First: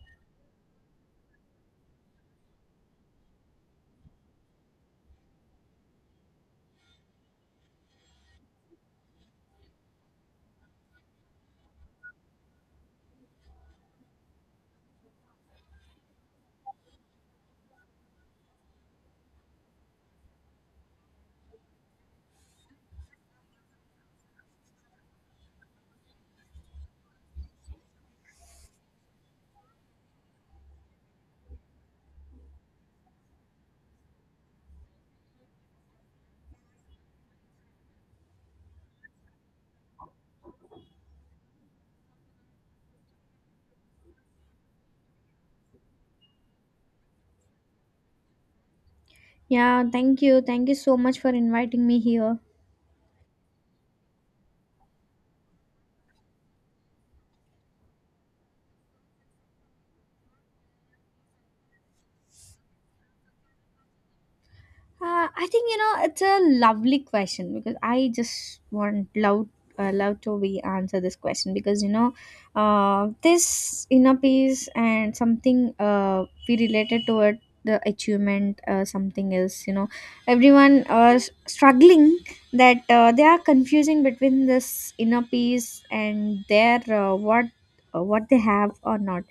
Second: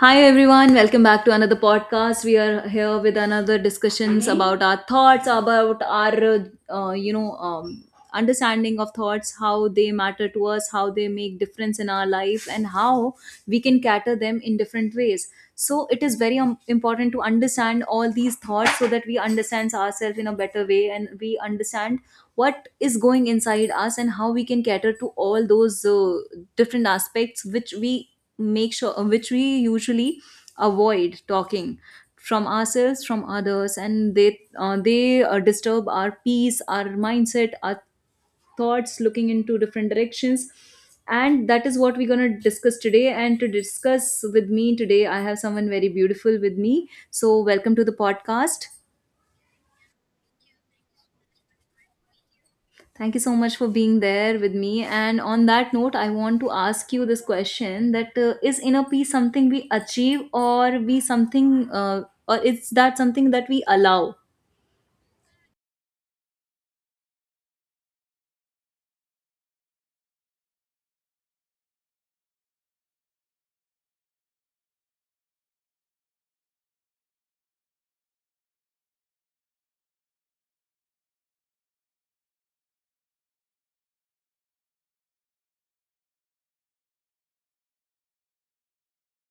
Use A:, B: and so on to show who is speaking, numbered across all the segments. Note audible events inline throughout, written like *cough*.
A: Hi everyone, welcome back to another podcast. We are here with another discussions about our thoughts, about our understanding of thoughts, how they matter to us, how they make difference in our life, and how we can cater them in different ways. So it is very important to understand all these thoughts so that we understand ourselves in a better way and we understand what is going inside us and how we can cater to all those different aspects which we make sure which we usually avoid talking from ourselves from others, and they disturb our peace, our mindset, our thoughts looking into different directions. And that is what we're going to discuss today, and to discuss with me today I have someone very beautiful with me, so welcome to the podcast.
B: Yeah, thank you. Thank you so much for inviting me here.
A: Thank you so much for being there with me. And on that note, I want to ask you this question: that is inner peace something we achieve, or is that something that we allow?
B: I think you know it's a lovely question because I just want love, love to be answer this question because this inner peace and something we related to it the achievement something else you know everyone struggling that they are confusing between this inner peace and their what they have or not.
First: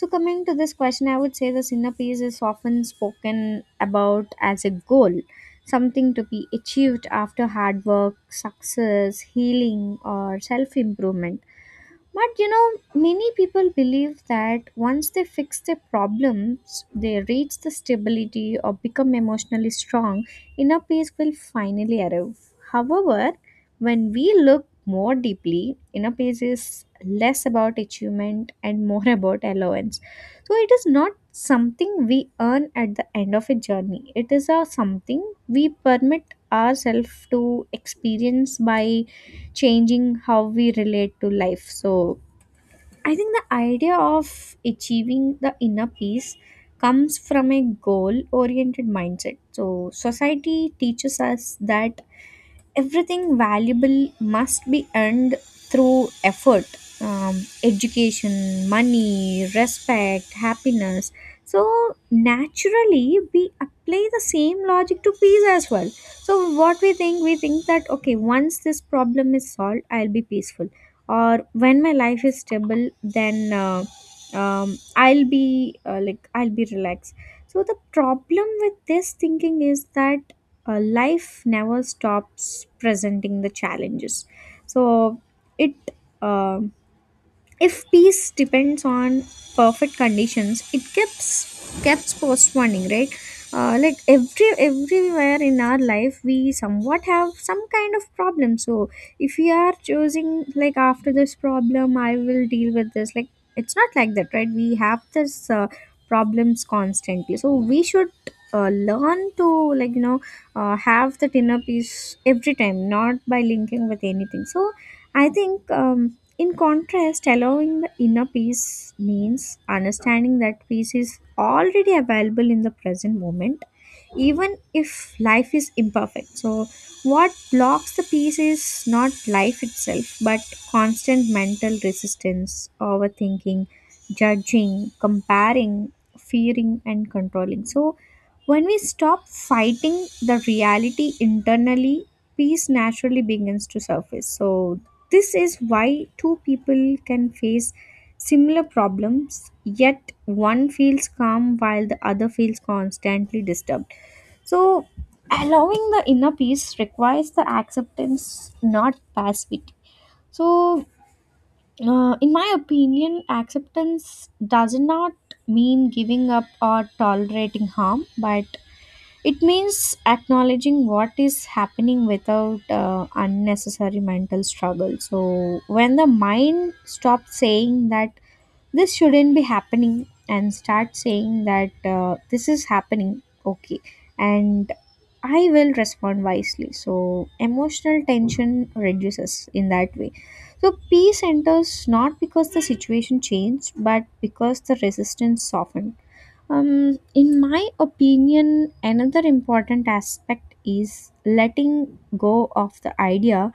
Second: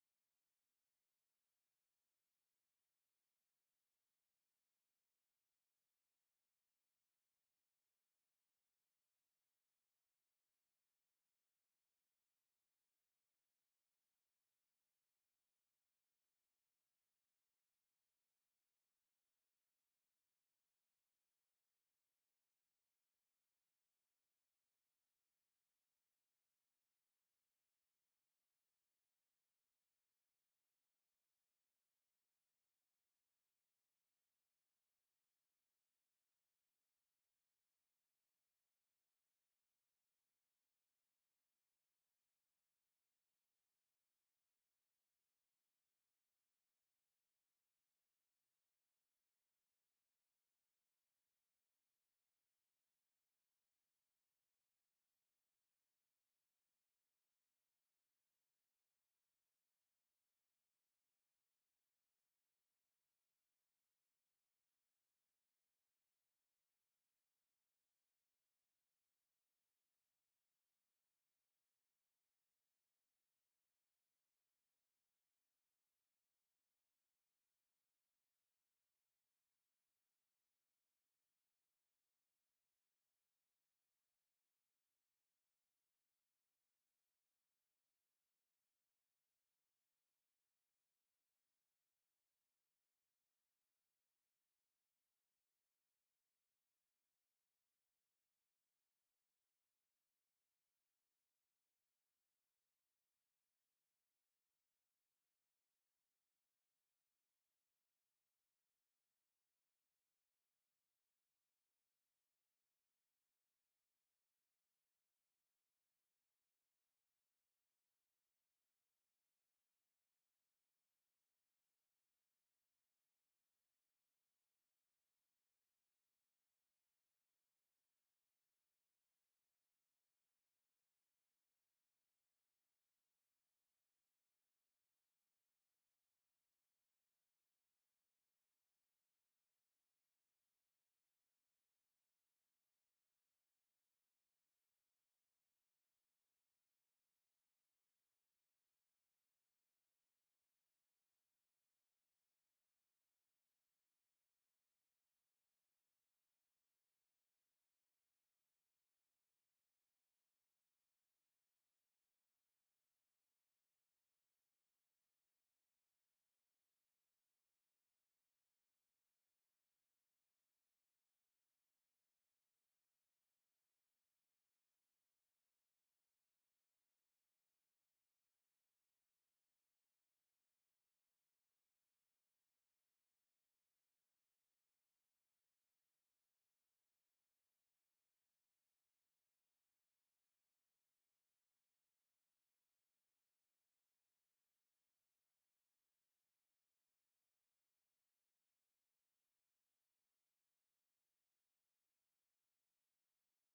B: So, coming to this question, I would say the inner peace is often spoken about as a goal, something to be achieved after hard work, success, healing, or self improvement. But you know, many people believe that once they fix their problems, they reach the stability or become emotionally strong, inner peace will finally arrive. However, when we look more deeply, inner peace is less about achievement and more *laughs* about allowance. So it is not something we earn at the end of a journey. It is a something we permit ourselves to experience by changing how we relate to life. So I think the idea of achieving the inner peace comes from a goal oriented mindset. So, society teaches us that everything valuable must be earned through effort, um, education, money, respect, happiness. So naturally we apply the same logic to peace as well. So what we think, we think that okay, once this problem is solved, I'll be peaceful, or when my life is stable, then I'll be like I'll be relaxed. So the problem with this thinking is that life never stops presenting the challenges. So it uh, if peace depends on perfect conditions, it keeps postponing, right? Like everywhere in our life we somewhat have some kind of problem. So if we are choosing like after this problem I will deal with this, like, it's not like that, right? We have this problems constantly, so we should learn to, like, you know, have that inner peace every time, not by linking with anything. So I think, in contrast, allowing the inner peace means understanding that peace is already available in the present moment even if life is imperfect. So, what blocks the peace is not life itself, but constant mental resistance, overthinking, judging, comparing, fearing, and controlling. So, when we stop fighting the reality internally, peace naturally begins to surface. So, this is why two people can face similar problems, yet one feels calm while the other feels constantly disturbed. So, allowing the inner peace requires the acceptance, not passivity. So, in my opinion, acceptance does not mean giving up or tolerating harm, but it means acknowledging what is happening without unnecessary mental struggle. So, when the mind stops saying that this shouldn't be happening, and start saying that this is happening, okay, and I will respond wisely, so emotional tension reduces in that way. So peace enters not because the situation changed but because the resistance softened. In my opinion, another important aspect is letting go of the idea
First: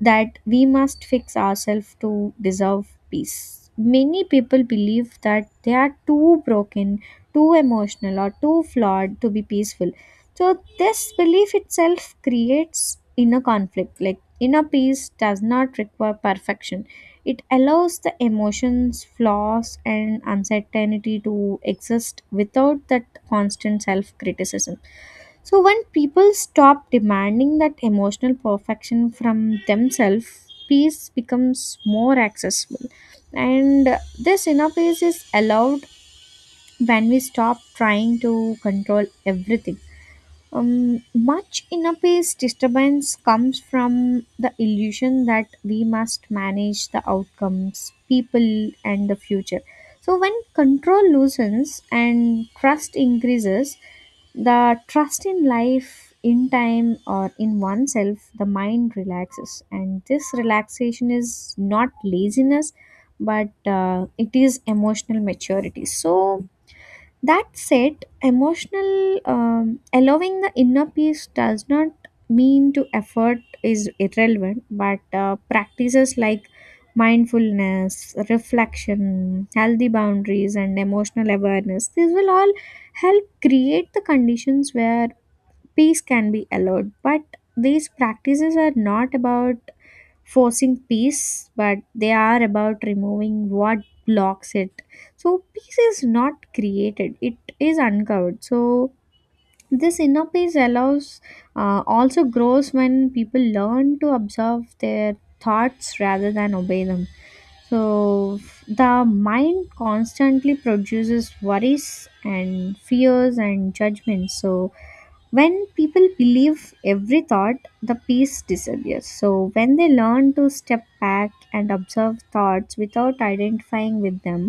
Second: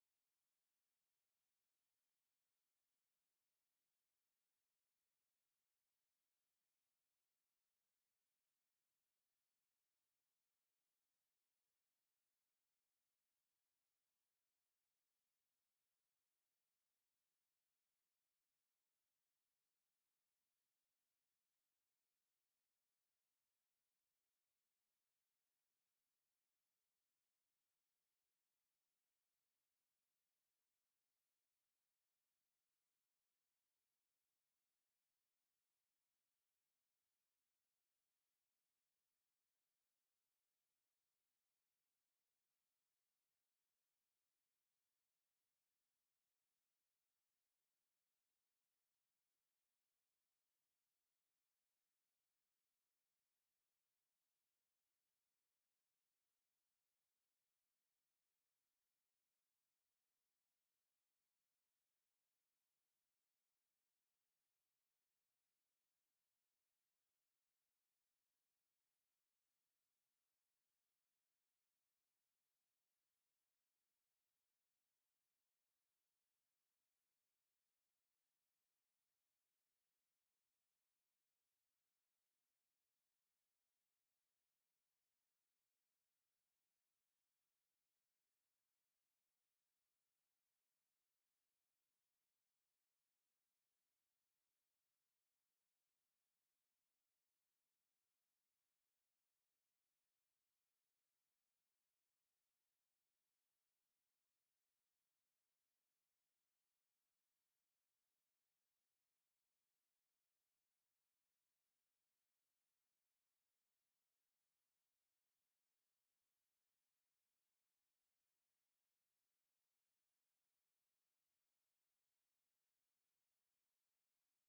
B: that we must fix ourselves to deserve peace. Many people believe that they are too broken, too emotional, or too flawed to be peaceful. So, this belief itself creates inner conflict. Like, inner peace does not require perfection, it allows the emotions, flaws, and uncertainty to exist without that constant self criticism. So when people stop demanding that emotional perfection from themselves, peace becomes more accessible. And this inner peace is allowed when we stop trying to control everything. Much inner peace disturbance comes from the illusion that we must manage the outcomes, people, and the future. So, when control loosens and trust increases, the trust in life, in time, or in oneself, the mind relaxes. And this relaxation is not laziness, but it is emotional maturity. So, that said, emotional, allowing the inner peace does not mean to effort is irrelevant, but practices like mindfulness, reflection, healthy boundaries, and emotional awareness, these will all help create the conditions where peace can be allowed. But these practices are not about forcing peace, but they are about removing what blocks it. So peace is not created; it is uncovered. So this inner peace allows, also grows when people learn to observe their thoughts rather than obey them. So the mind constantly produces worries and fears and judgments. So when people believe every thought, the peace disappears. So when they learn to step back and observe thoughts without identifying with them,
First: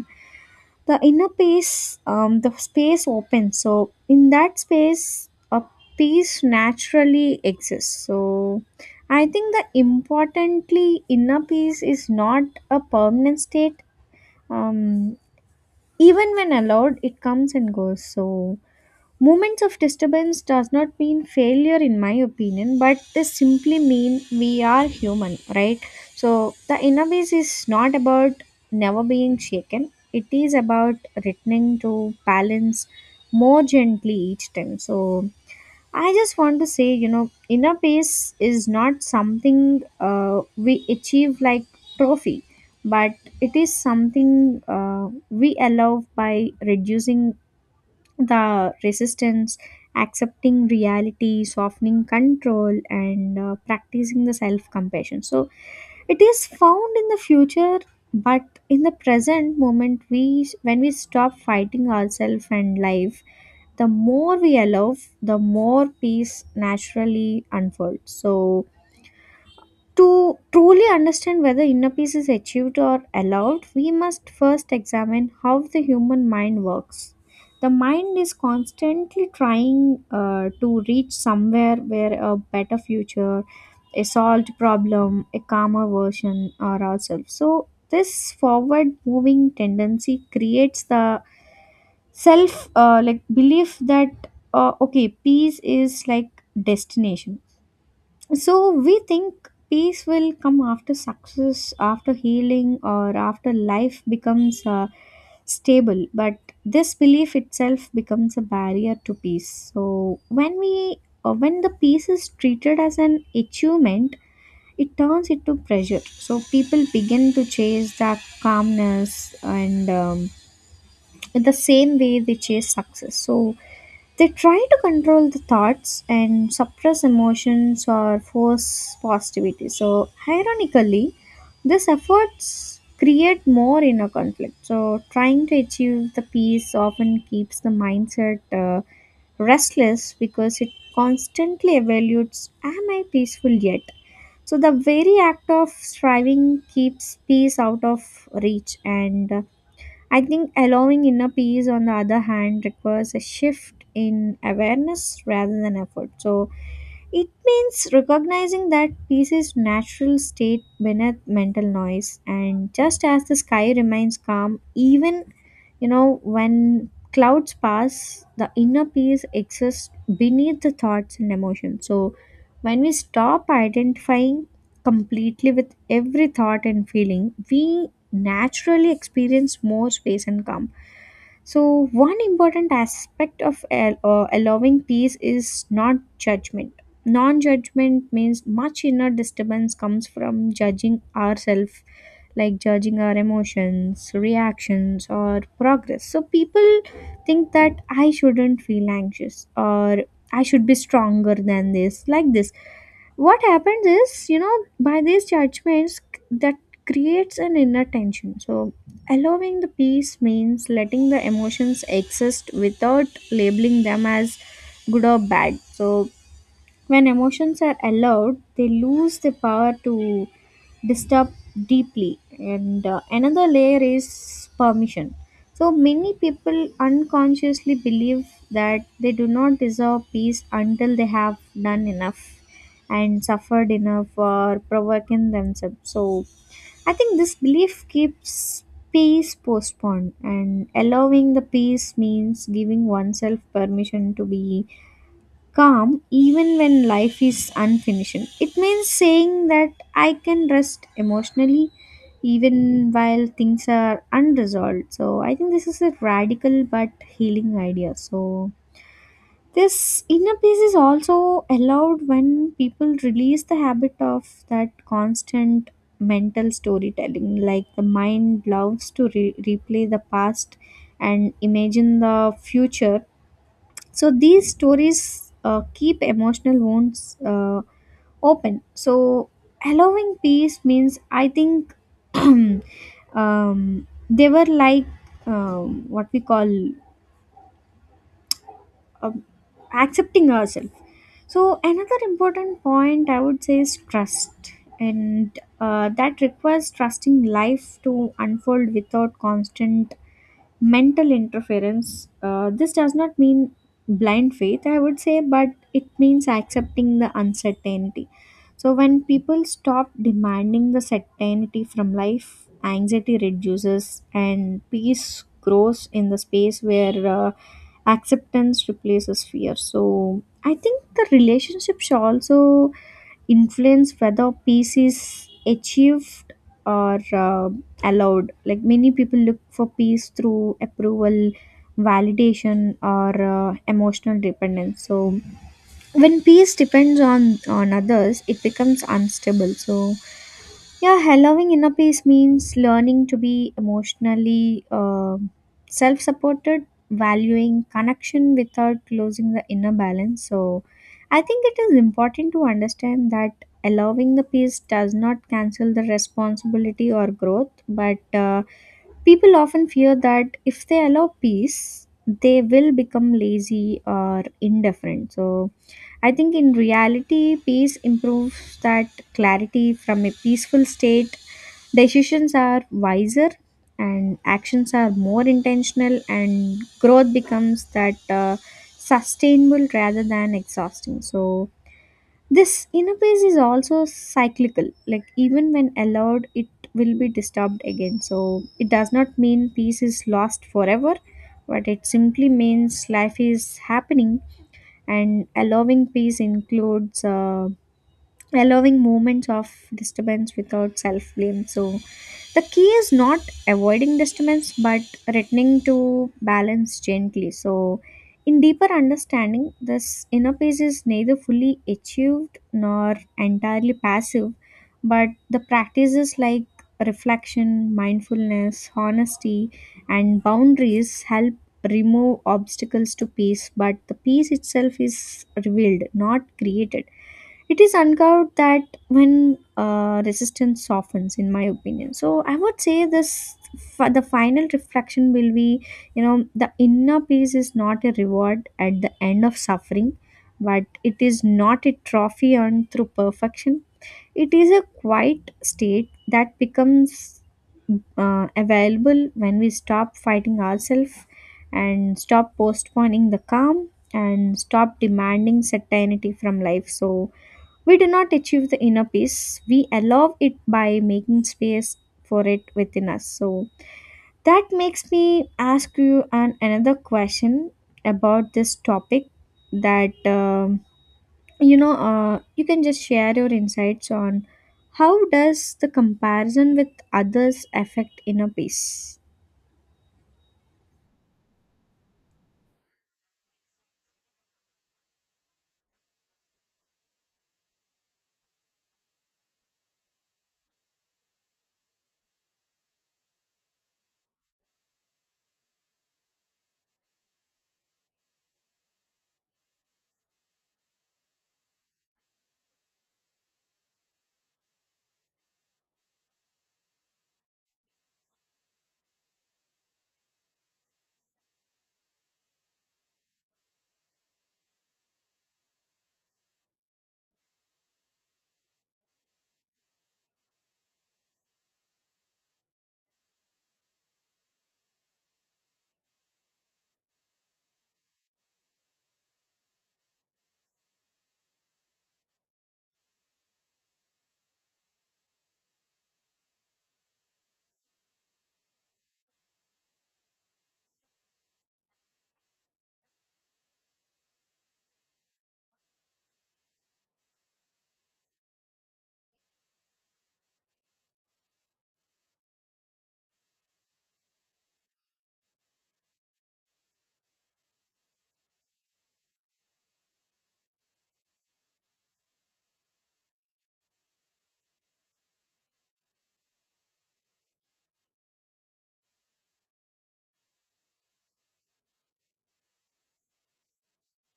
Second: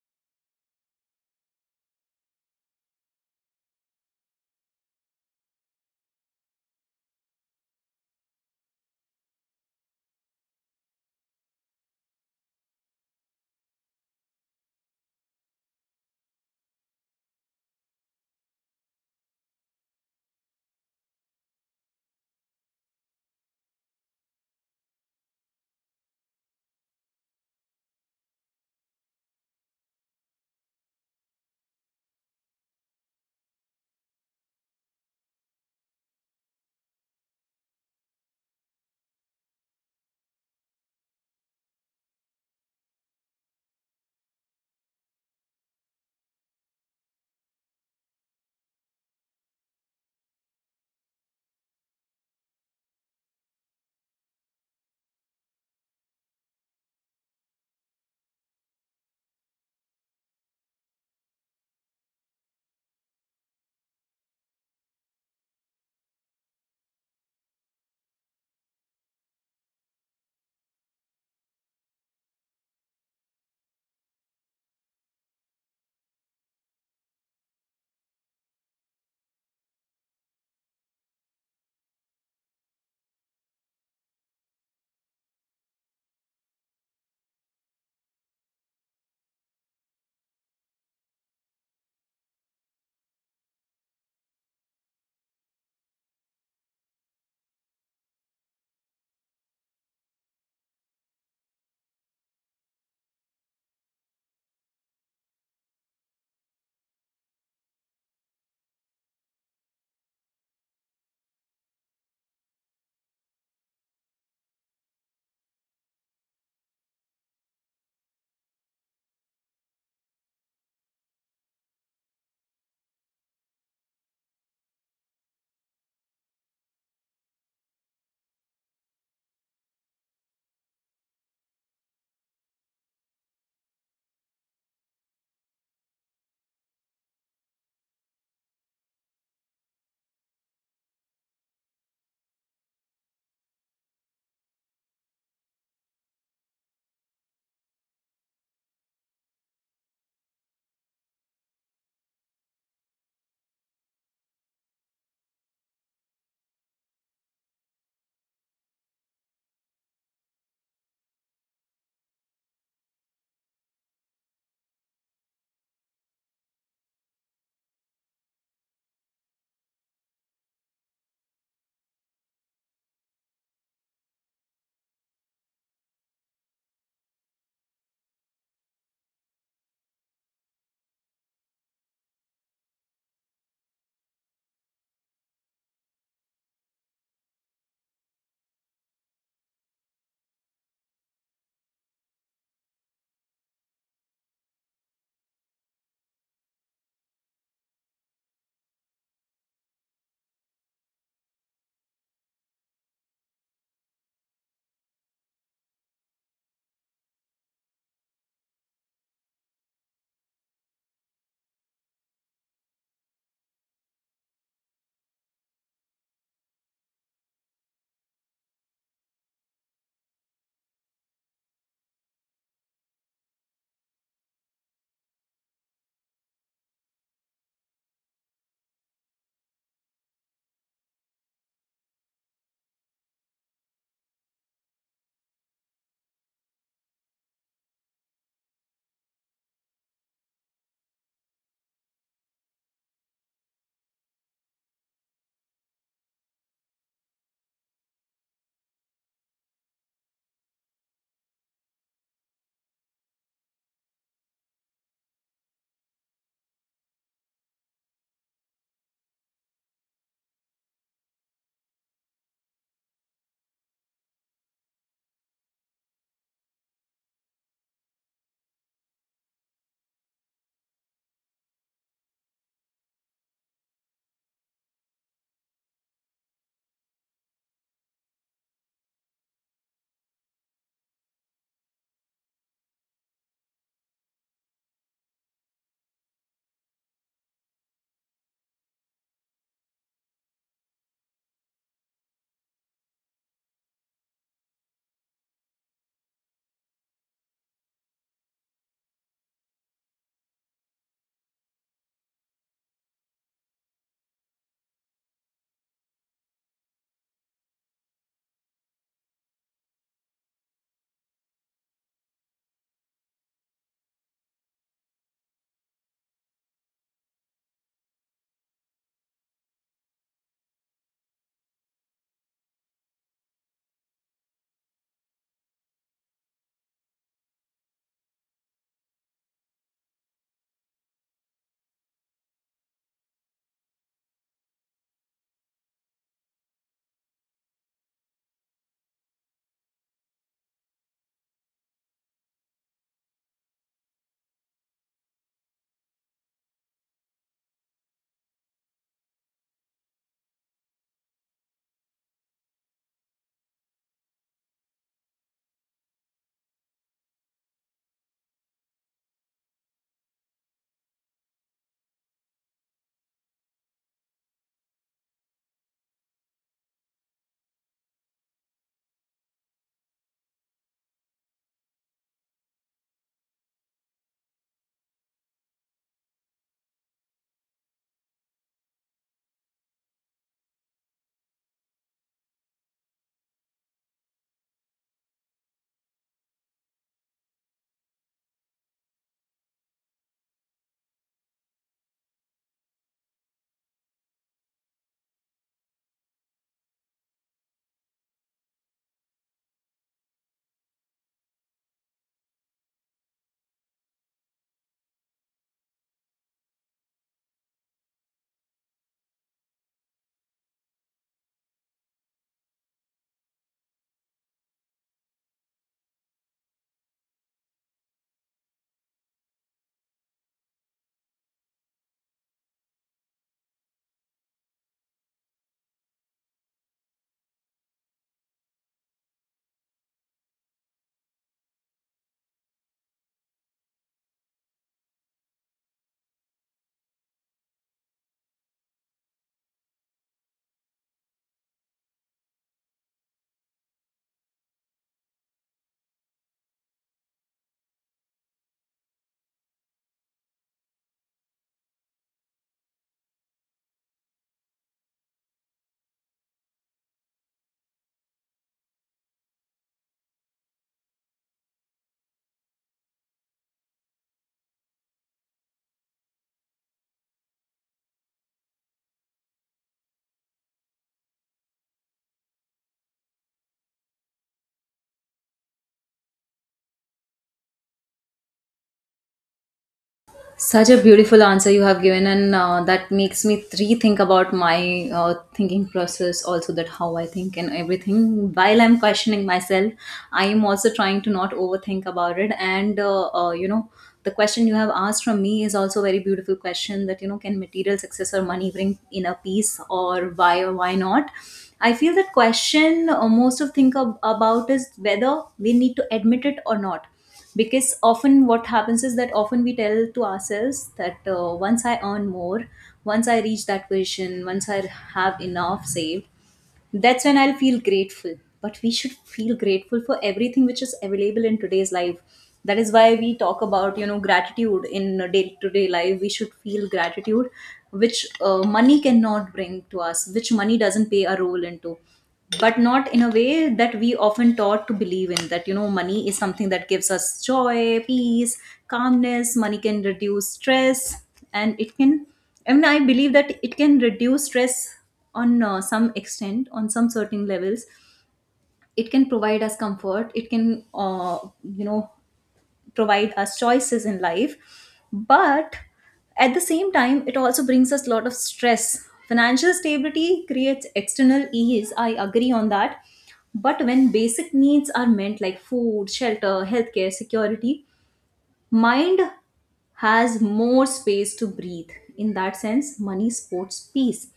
B: the inner peace, the space opens. So in that space a peace naturally exists. So I think, the importantly, inner peace is not a permanent state. Um, even when allowed it comes and goes. So moments of disturbance does not mean failure in my opinion, but they simply mean we are human, right? So the inner peace is not about never being shaken. It is about returning to balance more gently each time. So I just want to say, you know, inner peace is not something we achieve like trophy, but it is something we allow by reducing the resistance, accepting reality, softening control, and practicing the self compassion. So, it is found in the future, but in the present moment, we, when we stop fighting ourselves and life, the more we allow, the more peace naturally unfolds. So, to truly understand whether inner peace is achieved or allowed, we must first examine how the human mind works. The mind is constantly trying to reach somewhere where a better future, a solved problem, a calmer version or ourselves. So, this forward moving tendency creates the self, like, belief that okay, peace is like destination. So we think peace will come after success, after healing, or after life becomes stable. But this belief itself becomes a barrier to peace. So when the peace is treated as an achievement, it turns into pressure. So people begin to chase that calmness, and, in the same way they chase success. So they try to control the thoughts and suppress emotions or force positivity. So, ironically, these efforts create more inner conflict. So, trying to achieve the peace often keeps the mindset restless because it constantly evaluates, am I peaceful yet? So, the very act of striving keeps peace out of reach. And I think allowing inner peace, on the other hand, requires a shift in awareness rather than effort. So it means recognizing that peace is natural state beneath mental noise, and just as the sky remains calm even, you know, when clouds pass, the inner peace exists beneath the thoughts and emotions. So, when we stop identifying completely with every thought and feeling, we naturally experience more space and calm. So, one important aspect of allowing peace is not judgment. Non judgment means much inner disturbance comes from judging ourselves, like judging our emotions, reactions, or progress. So people think that I shouldn't feel anxious, or I should be stronger than this, like this. What happens is, you know, by these judgments, that creates an inner tension. So allowing the peace means letting the emotions exist without labeling them as good or bad. So when emotions are allowed, they lose the power to disturb deeply. And Another layer is permission. So many people unconsciously believe that they do not deserve peace until they have done enough and suffered enough or provoking themselves. So I think this belief keeps peace postponed, and allowing the peace means giving oneself permission to be calm even when life is unfinished. It means saying that I can rest emotionally even while things are unresolved. So I think this is a radical but healing idea. So this inner peace is also allowed when people release the habit of that constant mental storytelling, like the mind loves to replay the past and imagine the future. So these stories keep emotional wounds open. So allowing peace means, I think *clears throat* they were like, what we call, uh, accepting ourselves. So another important point I would say is trust, and that requires trusting life to unfold without constant mental interference. This does not mean blind faith, I would say, but it means accepting the uncertainty. So, when people stop demanding the certainty from life, anxiety reduces and peace grows in the space where acceptance replaces fear. So, I think the relationship should also influence whether peace is achieved or allowed, like many people look for peace through approval, validation, or emotional dependence. So when peace depends on others, it becomes unstable. So yeah, allowing inner peace means learning to be emotionally, self supported, valuing connection without losing the inner balance. So, I think it is important to understand that allowing the peace does not cancel the responsibility or growth, but people often fear that if they allow peace, they will become lazy or indifferent. So, I think in reality, peace improves that clarity from a peaceful state. Decisions are wiser and actions are more intentional, and growth becomes that sustainable rather than exhausting. So, this inner peace is also cyclical, like, even when allowed, it will be disturbed again. So, it does not mean peace is lost forever, but it simply means life is happening, and allowing peace includes allowing moments of disturbance without self blame. So the key is not avoiding disturbance but returning to balance gently. So, in deeper understanding, this inner peace is neither fully achieved nor entirely passive, but the practices like reflection, mindfulness, honesty, and boundaries help remove obstacles to peace, but the peace itself is revealed, not created. It is uncovered that when resistance softens, in my opinion. So I would say this: the final reflection will be, you know, the inner peace is not a reward at the end of suffering, but it is not a trophy earned through perfection. It is a quiet state that becomes available when we stop fighting ourselves and stop postponing the calm and stop demanding certainty from life. So we do not achieve the inner peace, we allow it by making space for it within us. So that makes me ask you another question about this topic that You know, you can just share your insights on how does the comparison with others affect inner peace.
A: Such a beautiful answer you have given, and that makes me rethink about my thinking process, also that how I think and everything. While I'm questioning myself, I am also trying to not overthink about it. And you know, the question you have asked from me is also a very beautiful question. That, you know, can material success or money bring inner peace, or why not? I feel that question, most of think about, is whether we need to admit it or not, because often what happens is that often we tell to ourselves that once I earn more, once I reach that position, once I have enough saved, that's when I'll feel grateful. But we should feel grateful for everything which is available in today's life. That is why we talk about, you know, gratitude in day to day life. We should feel gratitude which money cannot bring to us, which money doesn't play a role into, but not in a way that we often taught to believe in, that you know money is something that gives us joy, peace, calmness. Money can reduce stress, and it can, I mean, I believe that it can reduce stress on some extent, on some certain levels. It can provide us comfort, it can, you know, provide us choices in life. But at the same time it also brings us a lot of stress. Financial stability creates external ease, I agree on that. But when basic needs are meant, like food, shelter, healthcare, security, mind has more space to breathe. In that sense money supports peace,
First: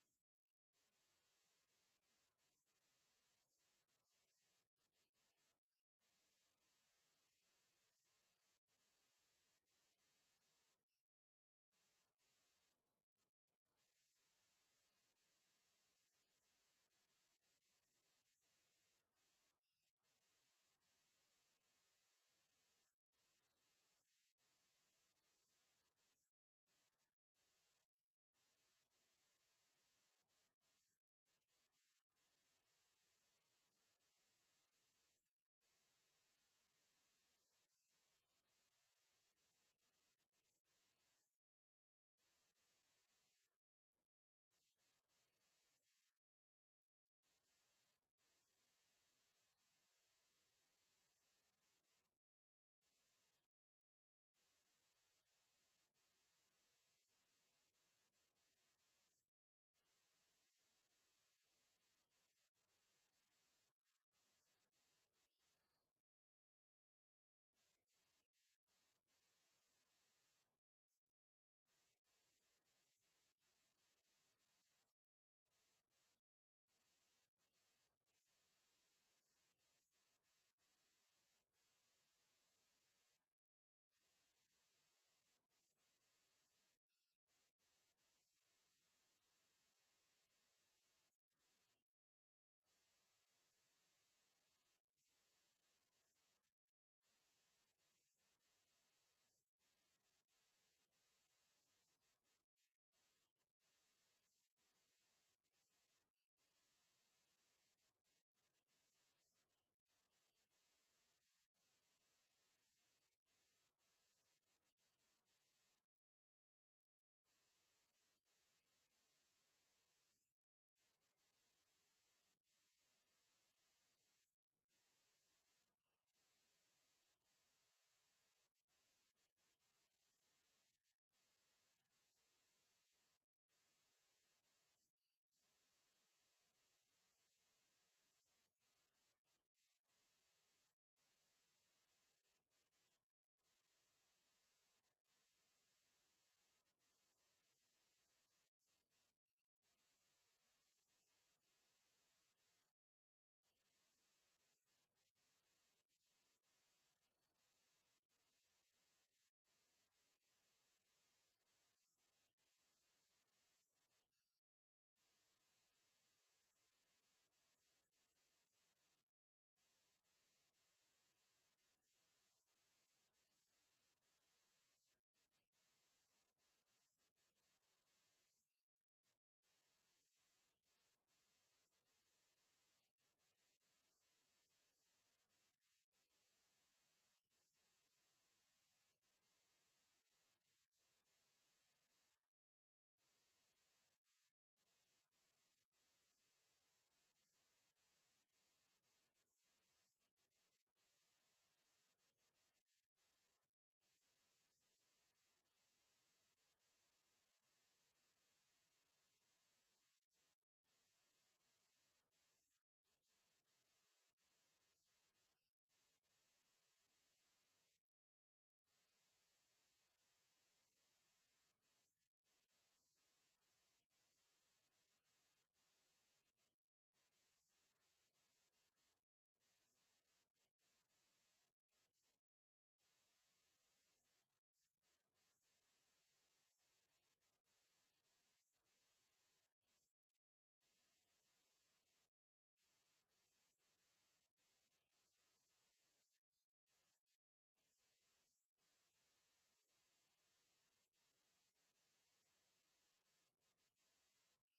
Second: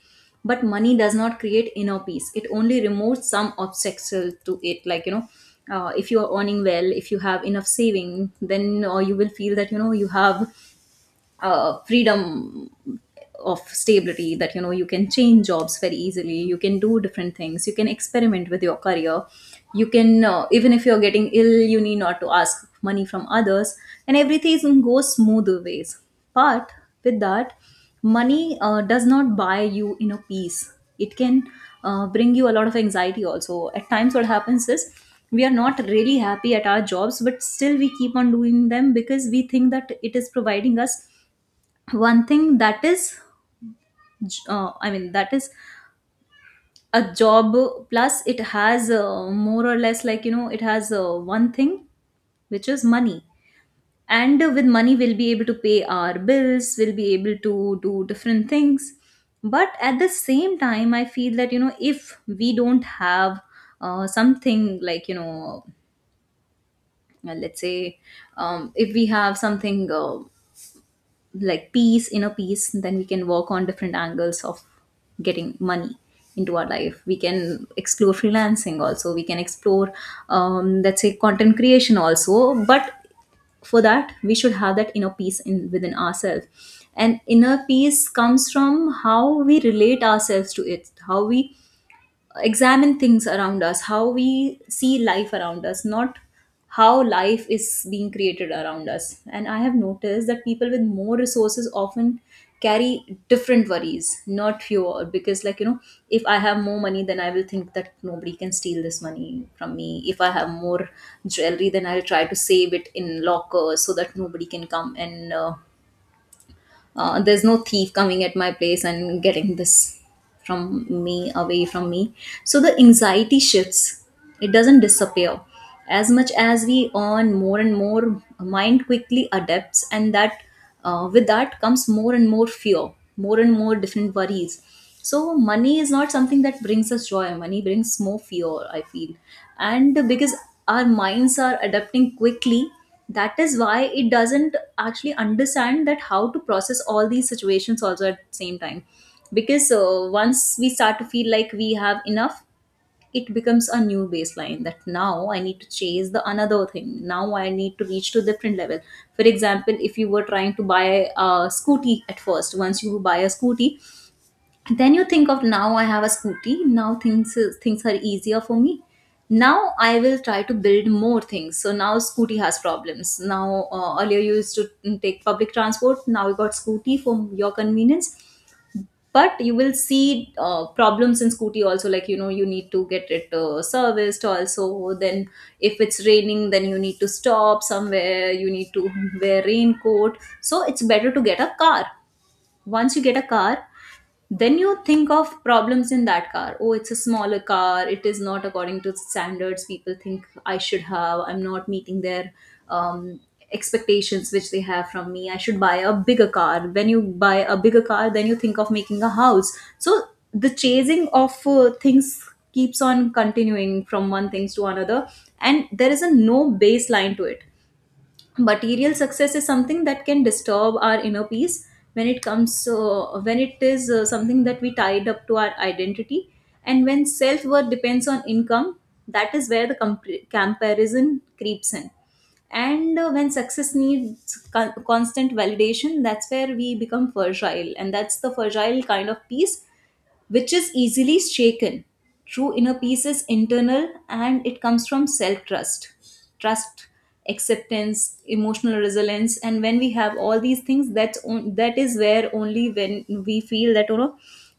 A: but money does not create inner peace. It only removes some obstacle to it. Like, you know, if you are earning well, if you have enough saving, then you will feel that, you know, you have freedom of stability, that you know you can change jobs very easily, you can do different things, you can experiment with your career, you can, even if you're getting ill, you need not to ask money from others, and everything goes smoother ways. But with that, money does not buy you inner peace. It can bring you a lot of anxiety also. At times what happens is we are not really happy at our jobs, but still we keep on doing them because we think that it is providing us one thing that is, I mean that is a job, plus it has, more or less, like, you know, it has one thing, which is money, and with money we'll be able to pay our bills, we'll be able to do different things. But at the same time I feel that, you know, if we don't have something, like, you know, let's say, if we have something, like peace, inner peace, then we can work on different angles of getting money into our life. We can explore freelancing also, we can explore, let's say content creation also, but for that we should have that inner peace in within ourselves. And inner peace comes from how we relate ourselves to it, how we examine things around us, how we see life around us, not how life is being created around us. And I have noticed that people with more resources often carry different worries, not fewer. Because, like, you know, if I have more money, then I will think that nobody can steal this money from me. If I have more jewelry, then I'll try to save it in lockers so that nobody can come and, there's no thief coming at my place and getting this from me, away from me. So the anxiety shifts, it doesn't disappear. As much as we earn more and more, mind quickly adapts, and that, with that comes more and more fear, more and more different worries. So money is not something that brings us joy, money brings more fear, I feel. And because our minds are adapting quickly, that is why it doesn't actually understand that how to process all these situations also at the same time. Because once we start to feel like we have enough, it becomes a new baseline, that now I need to chase the another thing, now I need to reach to different level. For example, if you were trying to buy a scooty at first, once you buy a scooty, then you think of, now I have a scooty, now things are easier for me, now I will try to build more things. So now scooty has problems. Now, earlier you used to take public transport, now you got scooty for your convenience, but you will see problems in scooty also. Like, you know, you need to get it serviced also, then if it's raining then you need to stop somewhere, you need to wear raincoat, so it's better to get a car. Once you get a car, then you think of problems in that car. Oh, it's a smaller car, it is not according to standards people think I should have, I'm not meeting their um, expectations which they have from me, I should buy a bigger car. When you buy a bigger car, then you think of making a house. So the chasing of things keeps on continuing from one things to another, and there is a no baseline to it. Material success is something that can disturb our inner peace when it comes, when it is something that we tied up to our identity, and when self worth depends on income, that is where the comparison creeps in. And when success needs constant validation, that's where we become fragile, and that's the fragile kind of peace, which is easily shaken. True inner peace is internal, and it comes from self trust, trust, acceptance, emotional resilience. And when we have all these things, that is where, only when we feel that, you know,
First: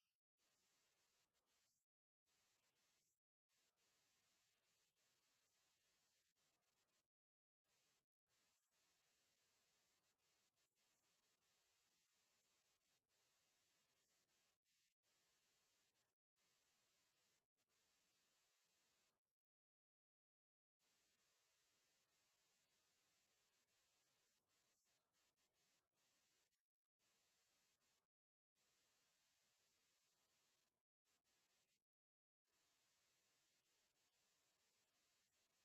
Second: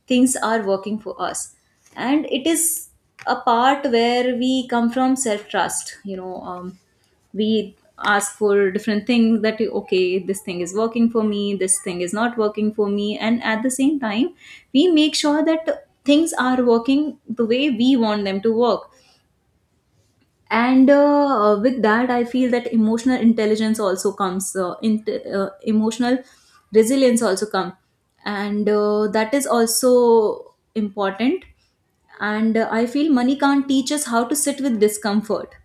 A: things are working for us. And it is a part where we come from self trust. You know, we ask for different things, that okay this thing is working for me, this thing is not working for me, and at the same time we make sure that things are working the way we want them to work. And with that I feel that emotional intelligence also comes in, emotional resilience also come, and that is also important. And I feel money can't teach us how to sit with discomfort,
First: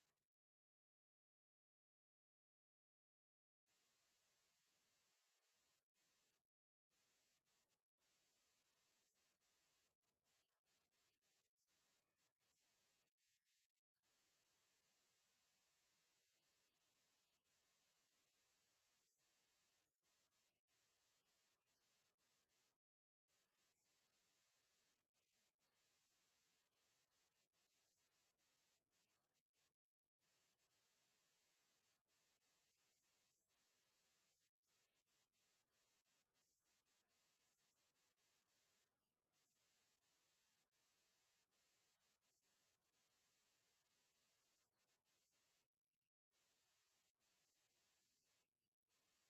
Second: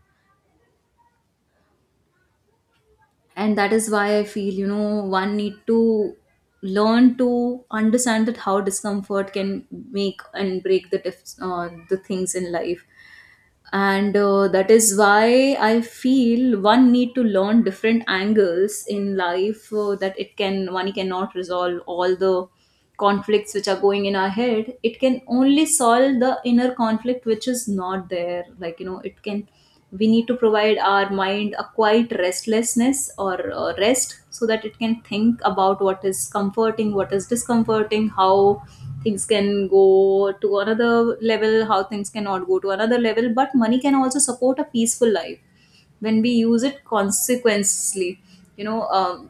A: and that is why I feel, you know, one need to learn to understand that how discomfort can make and break the the things in life. And that is why I feel one need to learn different angles in life, that it can, one cannot resolve all the conflicts which are going in our head. It can only solve the inner conflict which is not there. Like, you know, it can, we need to provide our mind a quiet restlessness, or rest, so that it can think about what is comforting, what is discomforting, how things can go to another level, how things cannot go to another level. But money can also support a peaceful life when we use it consequently. You know,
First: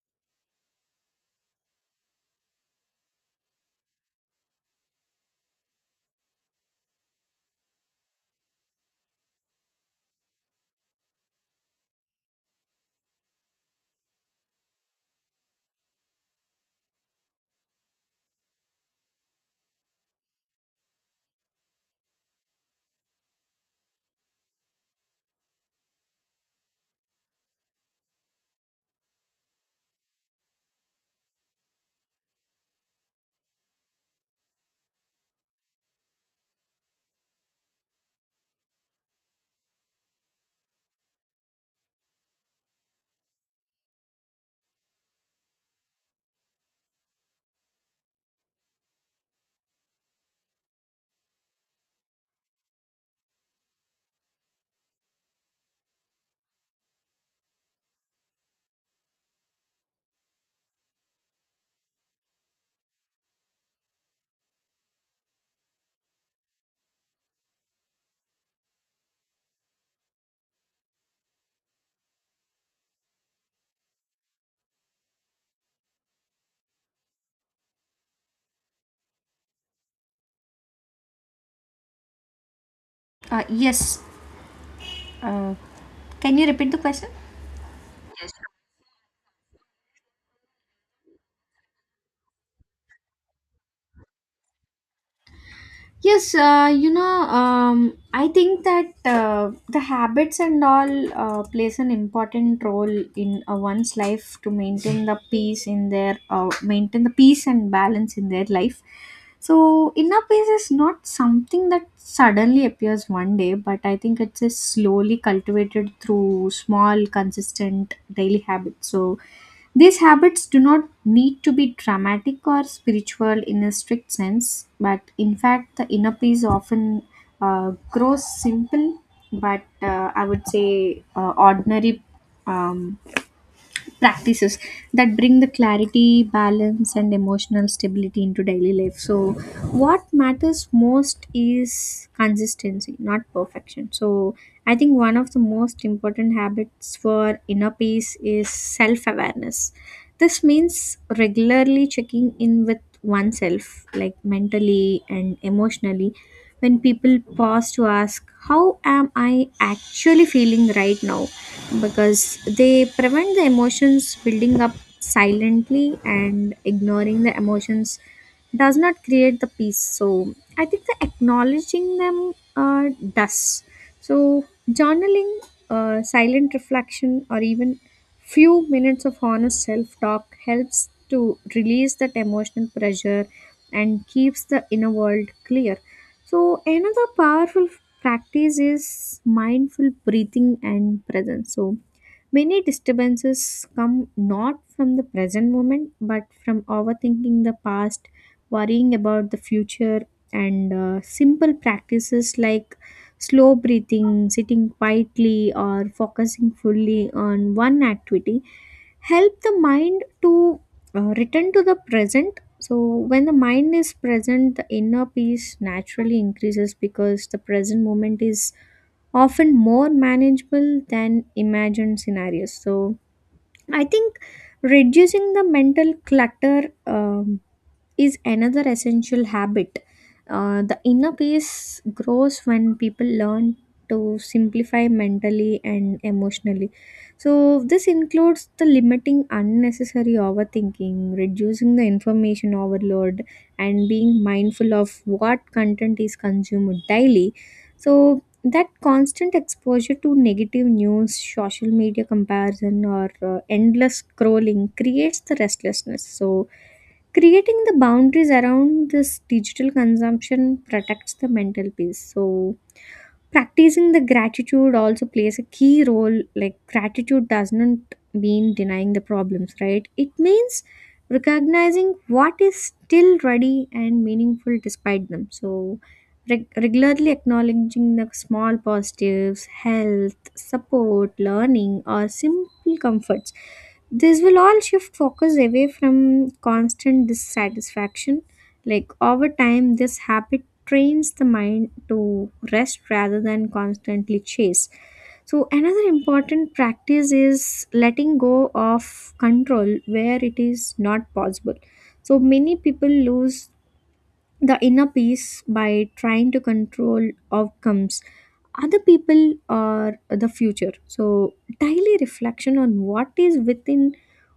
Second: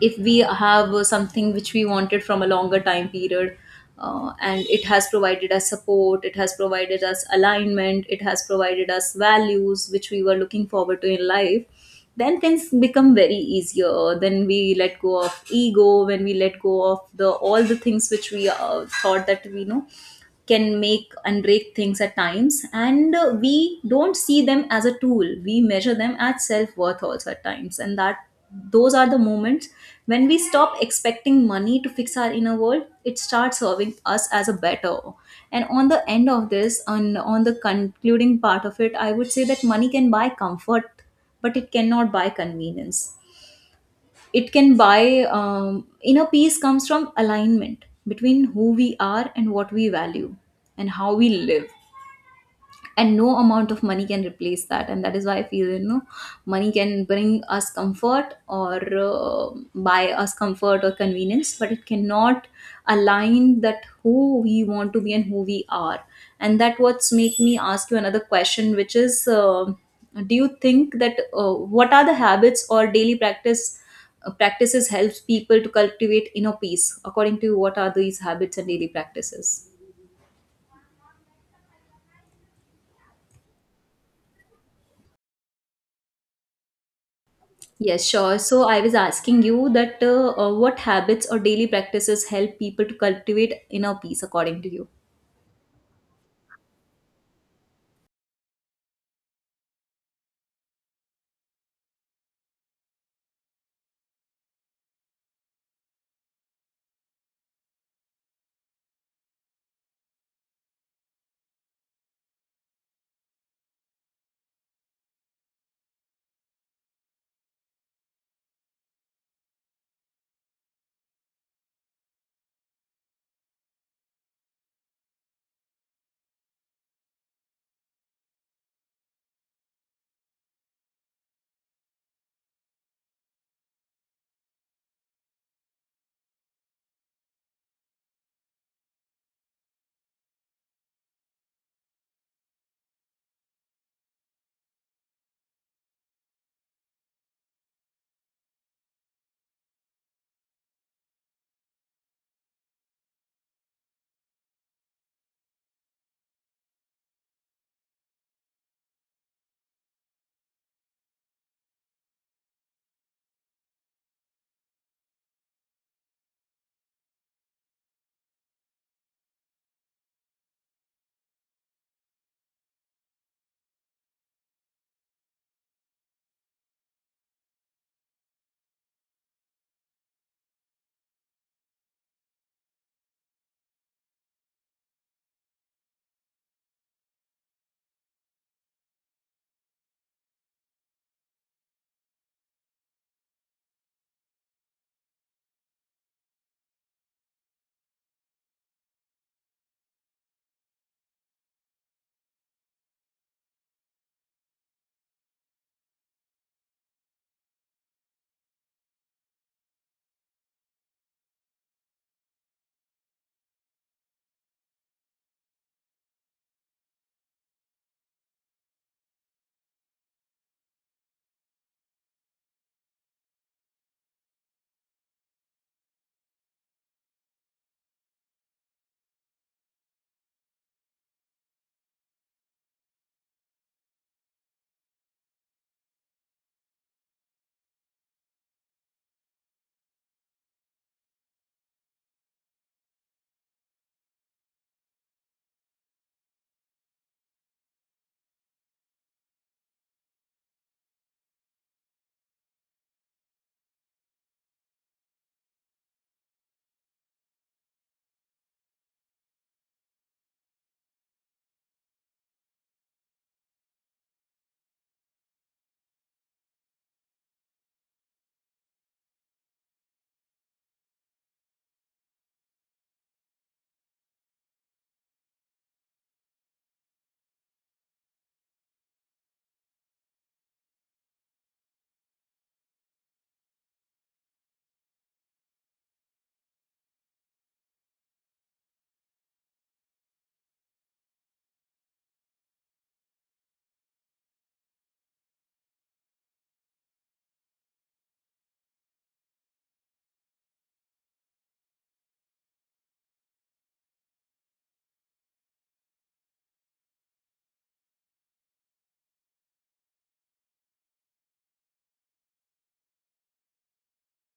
A: if we have something which we wanted from a longer time period, and it has provided us support, it has provided us alignment, it has provided us values which we were looking forward to in life, then things become very easier. Then we let go of ego, when we let go of the all the things which we, thought that we know can make and break things at times, and we don't see them as a tool, we measure them as self-worth also at times. And that, those are the moments when we stop expecting money to fix our inner world, it starts serving us as a better. And on the end of this, on the concluding part of it, I would say that money can buy comfort but it cannot buy convenience. It can buy, inner peace comes from alignment between who we are and what we value and how we live, and no amount of money can replace that. And that is why I feel, you know, money can bring us comfort, or buy us comfort or convenience, but it cannot align that who we want to be and who we are. And that what's make me ask you another question, which is, do you think that, what are the habits or daily practices helps people to cultivate inner peace? According to you, what are these habits and daily practices?
B: Yes. Uh, can you repeat the question?
A: Yes, sure. So I was asking you that, what habits or daily practices help people to cultivate inner peace according to you.
B: Yes, you know, I think that the habits and all plays an important role in one's life to maintain the peace in their maintain the peace and balance in their life. So inner peace is not something that suddenly appears one day, but I think it's a slowly cultivated through small, consistent daily habits. So these habits do not need to be dramatic or spiritual in a strict sense, but in fact, the inner peace often grows simple, but I would say ordinary. Um, practices that bring the clarity, balance, and emotional stability into daily life. So, what matters most is consistency, not perfection. So, I think one of the most important habits for inner peace is self awareness. This means regularly checking in with oneself, like mentally and emotionally. When people pause to ask, "How am I actually feeling right now?" because they prevent the emotions building up silently, and ignoring the emotions does not create the peace. So I think the acknowledging them uh, does. So journaling, silent reflection, or even few minutes of honest self talk helps to release that emotional pressure and keeps the inner world clear. So, another powerful practice is mindful breathing and presence. So, many disturbances come not from the present moment but from overthinking the past, worrying about the future, and simple practices like slow breathing, sitting quietly, or focusing fully on one activity help the mind to return to the present. So, when the mind is present, the inner peace naturally increases because the present moment is often more manageable than imagined scenarios. So I think reducing the mental clutter is another essential habit. The inner peace grows when people learn to simplify mentally and emotionally. So, this includes the limiting unnecessary overthinking, reducing the information overload, and being mindful of what content is consumed daily. So, that constant exposure to negative news, social media comparison, or endless scrolling creates the restlessness. So, creating the boundaries around this digital consumption protects the mental peace. So practicing the gratitude also plays a key role, like gratitude doesn't mean denying the problems, right? It means recognizing what is still ready and meaningful despite them. So regularly acknowledging the small positives, health, support, learning, or simple comforts, this will all shift focus away from constant dissatisfaction. Like over time, this habit trains the mind to rest rather than constantly chase. So, another important practice is letting go of control where it is not possible. So, many people lose the inner peace by trying to control outcomes, other people, or the future. So daily reflection on what is within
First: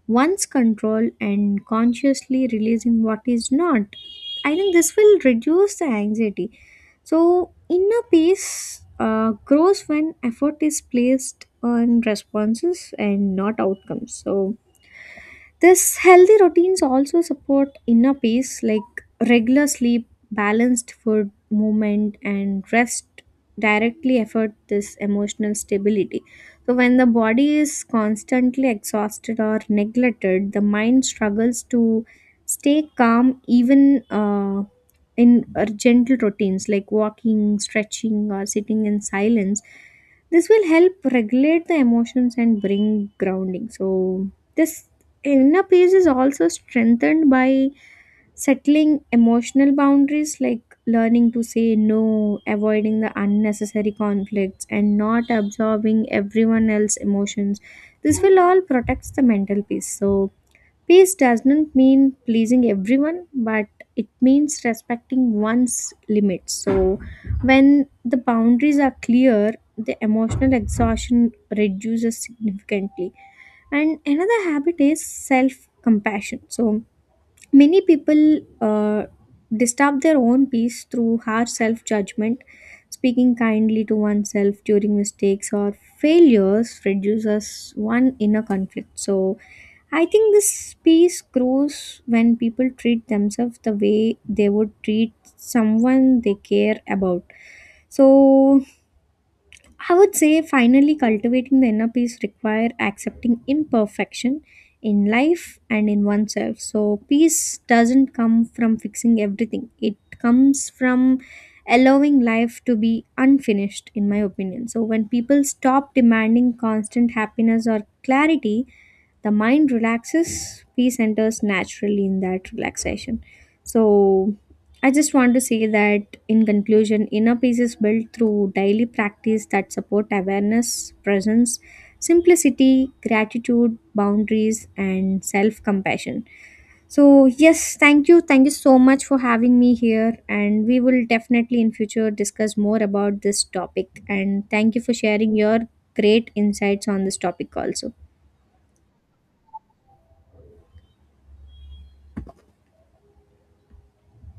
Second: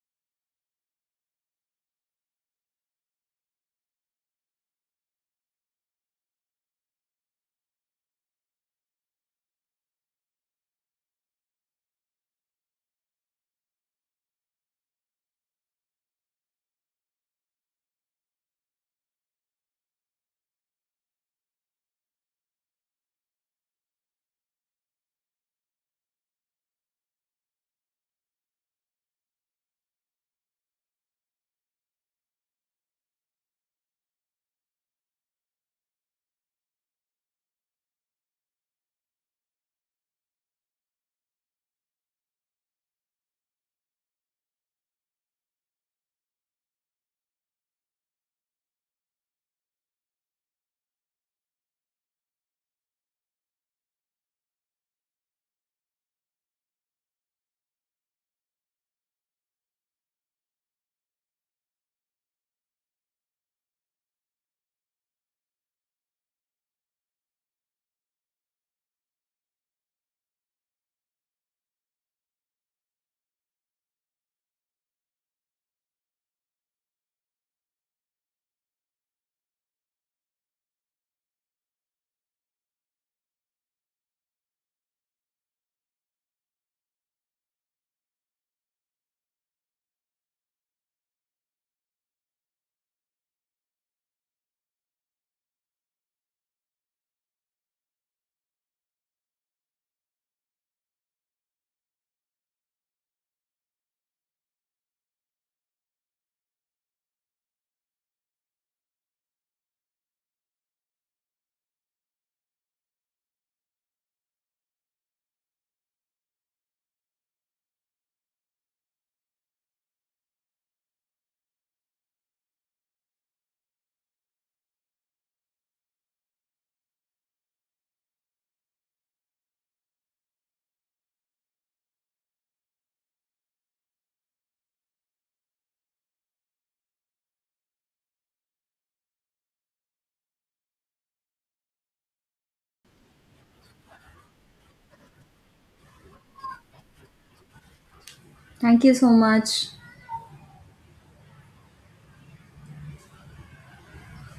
B: one's control and consciously releasing what is not, I think this will reduce the anxiety. So inner peace grows when effort is placed on responses and not outcomes. So this healthy routines also support inner peace, like regular sleep, balanced food, movement, and rest directly affect this emotional stability. So when the body is constantly exhausted or neglected, the mind struggles to stay calm. Even in gentle routines like walking, stretching, or sitting in silence, this will help regulate the emotions and bring grounding. So this inner peace is also strengthened by settling emotional boundaries, like learning to say no, avoiding the unnecessary conflicts, and not absorbing everyone else's emotions. This will all protect the mental peace. So peace does not mean pleasing everyone, but it means respecting one's limits. So, when the boundaries are clear, the emotional exhaustion reduces significantly. And another habit is self compassion. So, many people disturb their own peace through harsh self judgment. Speaking kindly to oneself during mistakes or failures reduces one inner conflict. So, I think this peace grows when people treat themselves the way they would treat someone they care about. So I would say finally cultivating the inner peace require accepting imperfection in life and in oneself. So peace doesn't come from fixing everything. It comes from allowing life to be unfinished, in my opinion. So when people stop demanding constant happiness or clarity, the mind relaxes, peace enters naturally in that relaxation. So I just want to say that in conclusion inner peace is built through daily practice that support awareness, presence, simplicity, gratitude, boundaries, and self compassion. So yes, thank you, thank you so much for having me here, and we will definitely in future discuss more about this topic, and thank you for sharing your great insights on this topic also.
A: Thank you so much.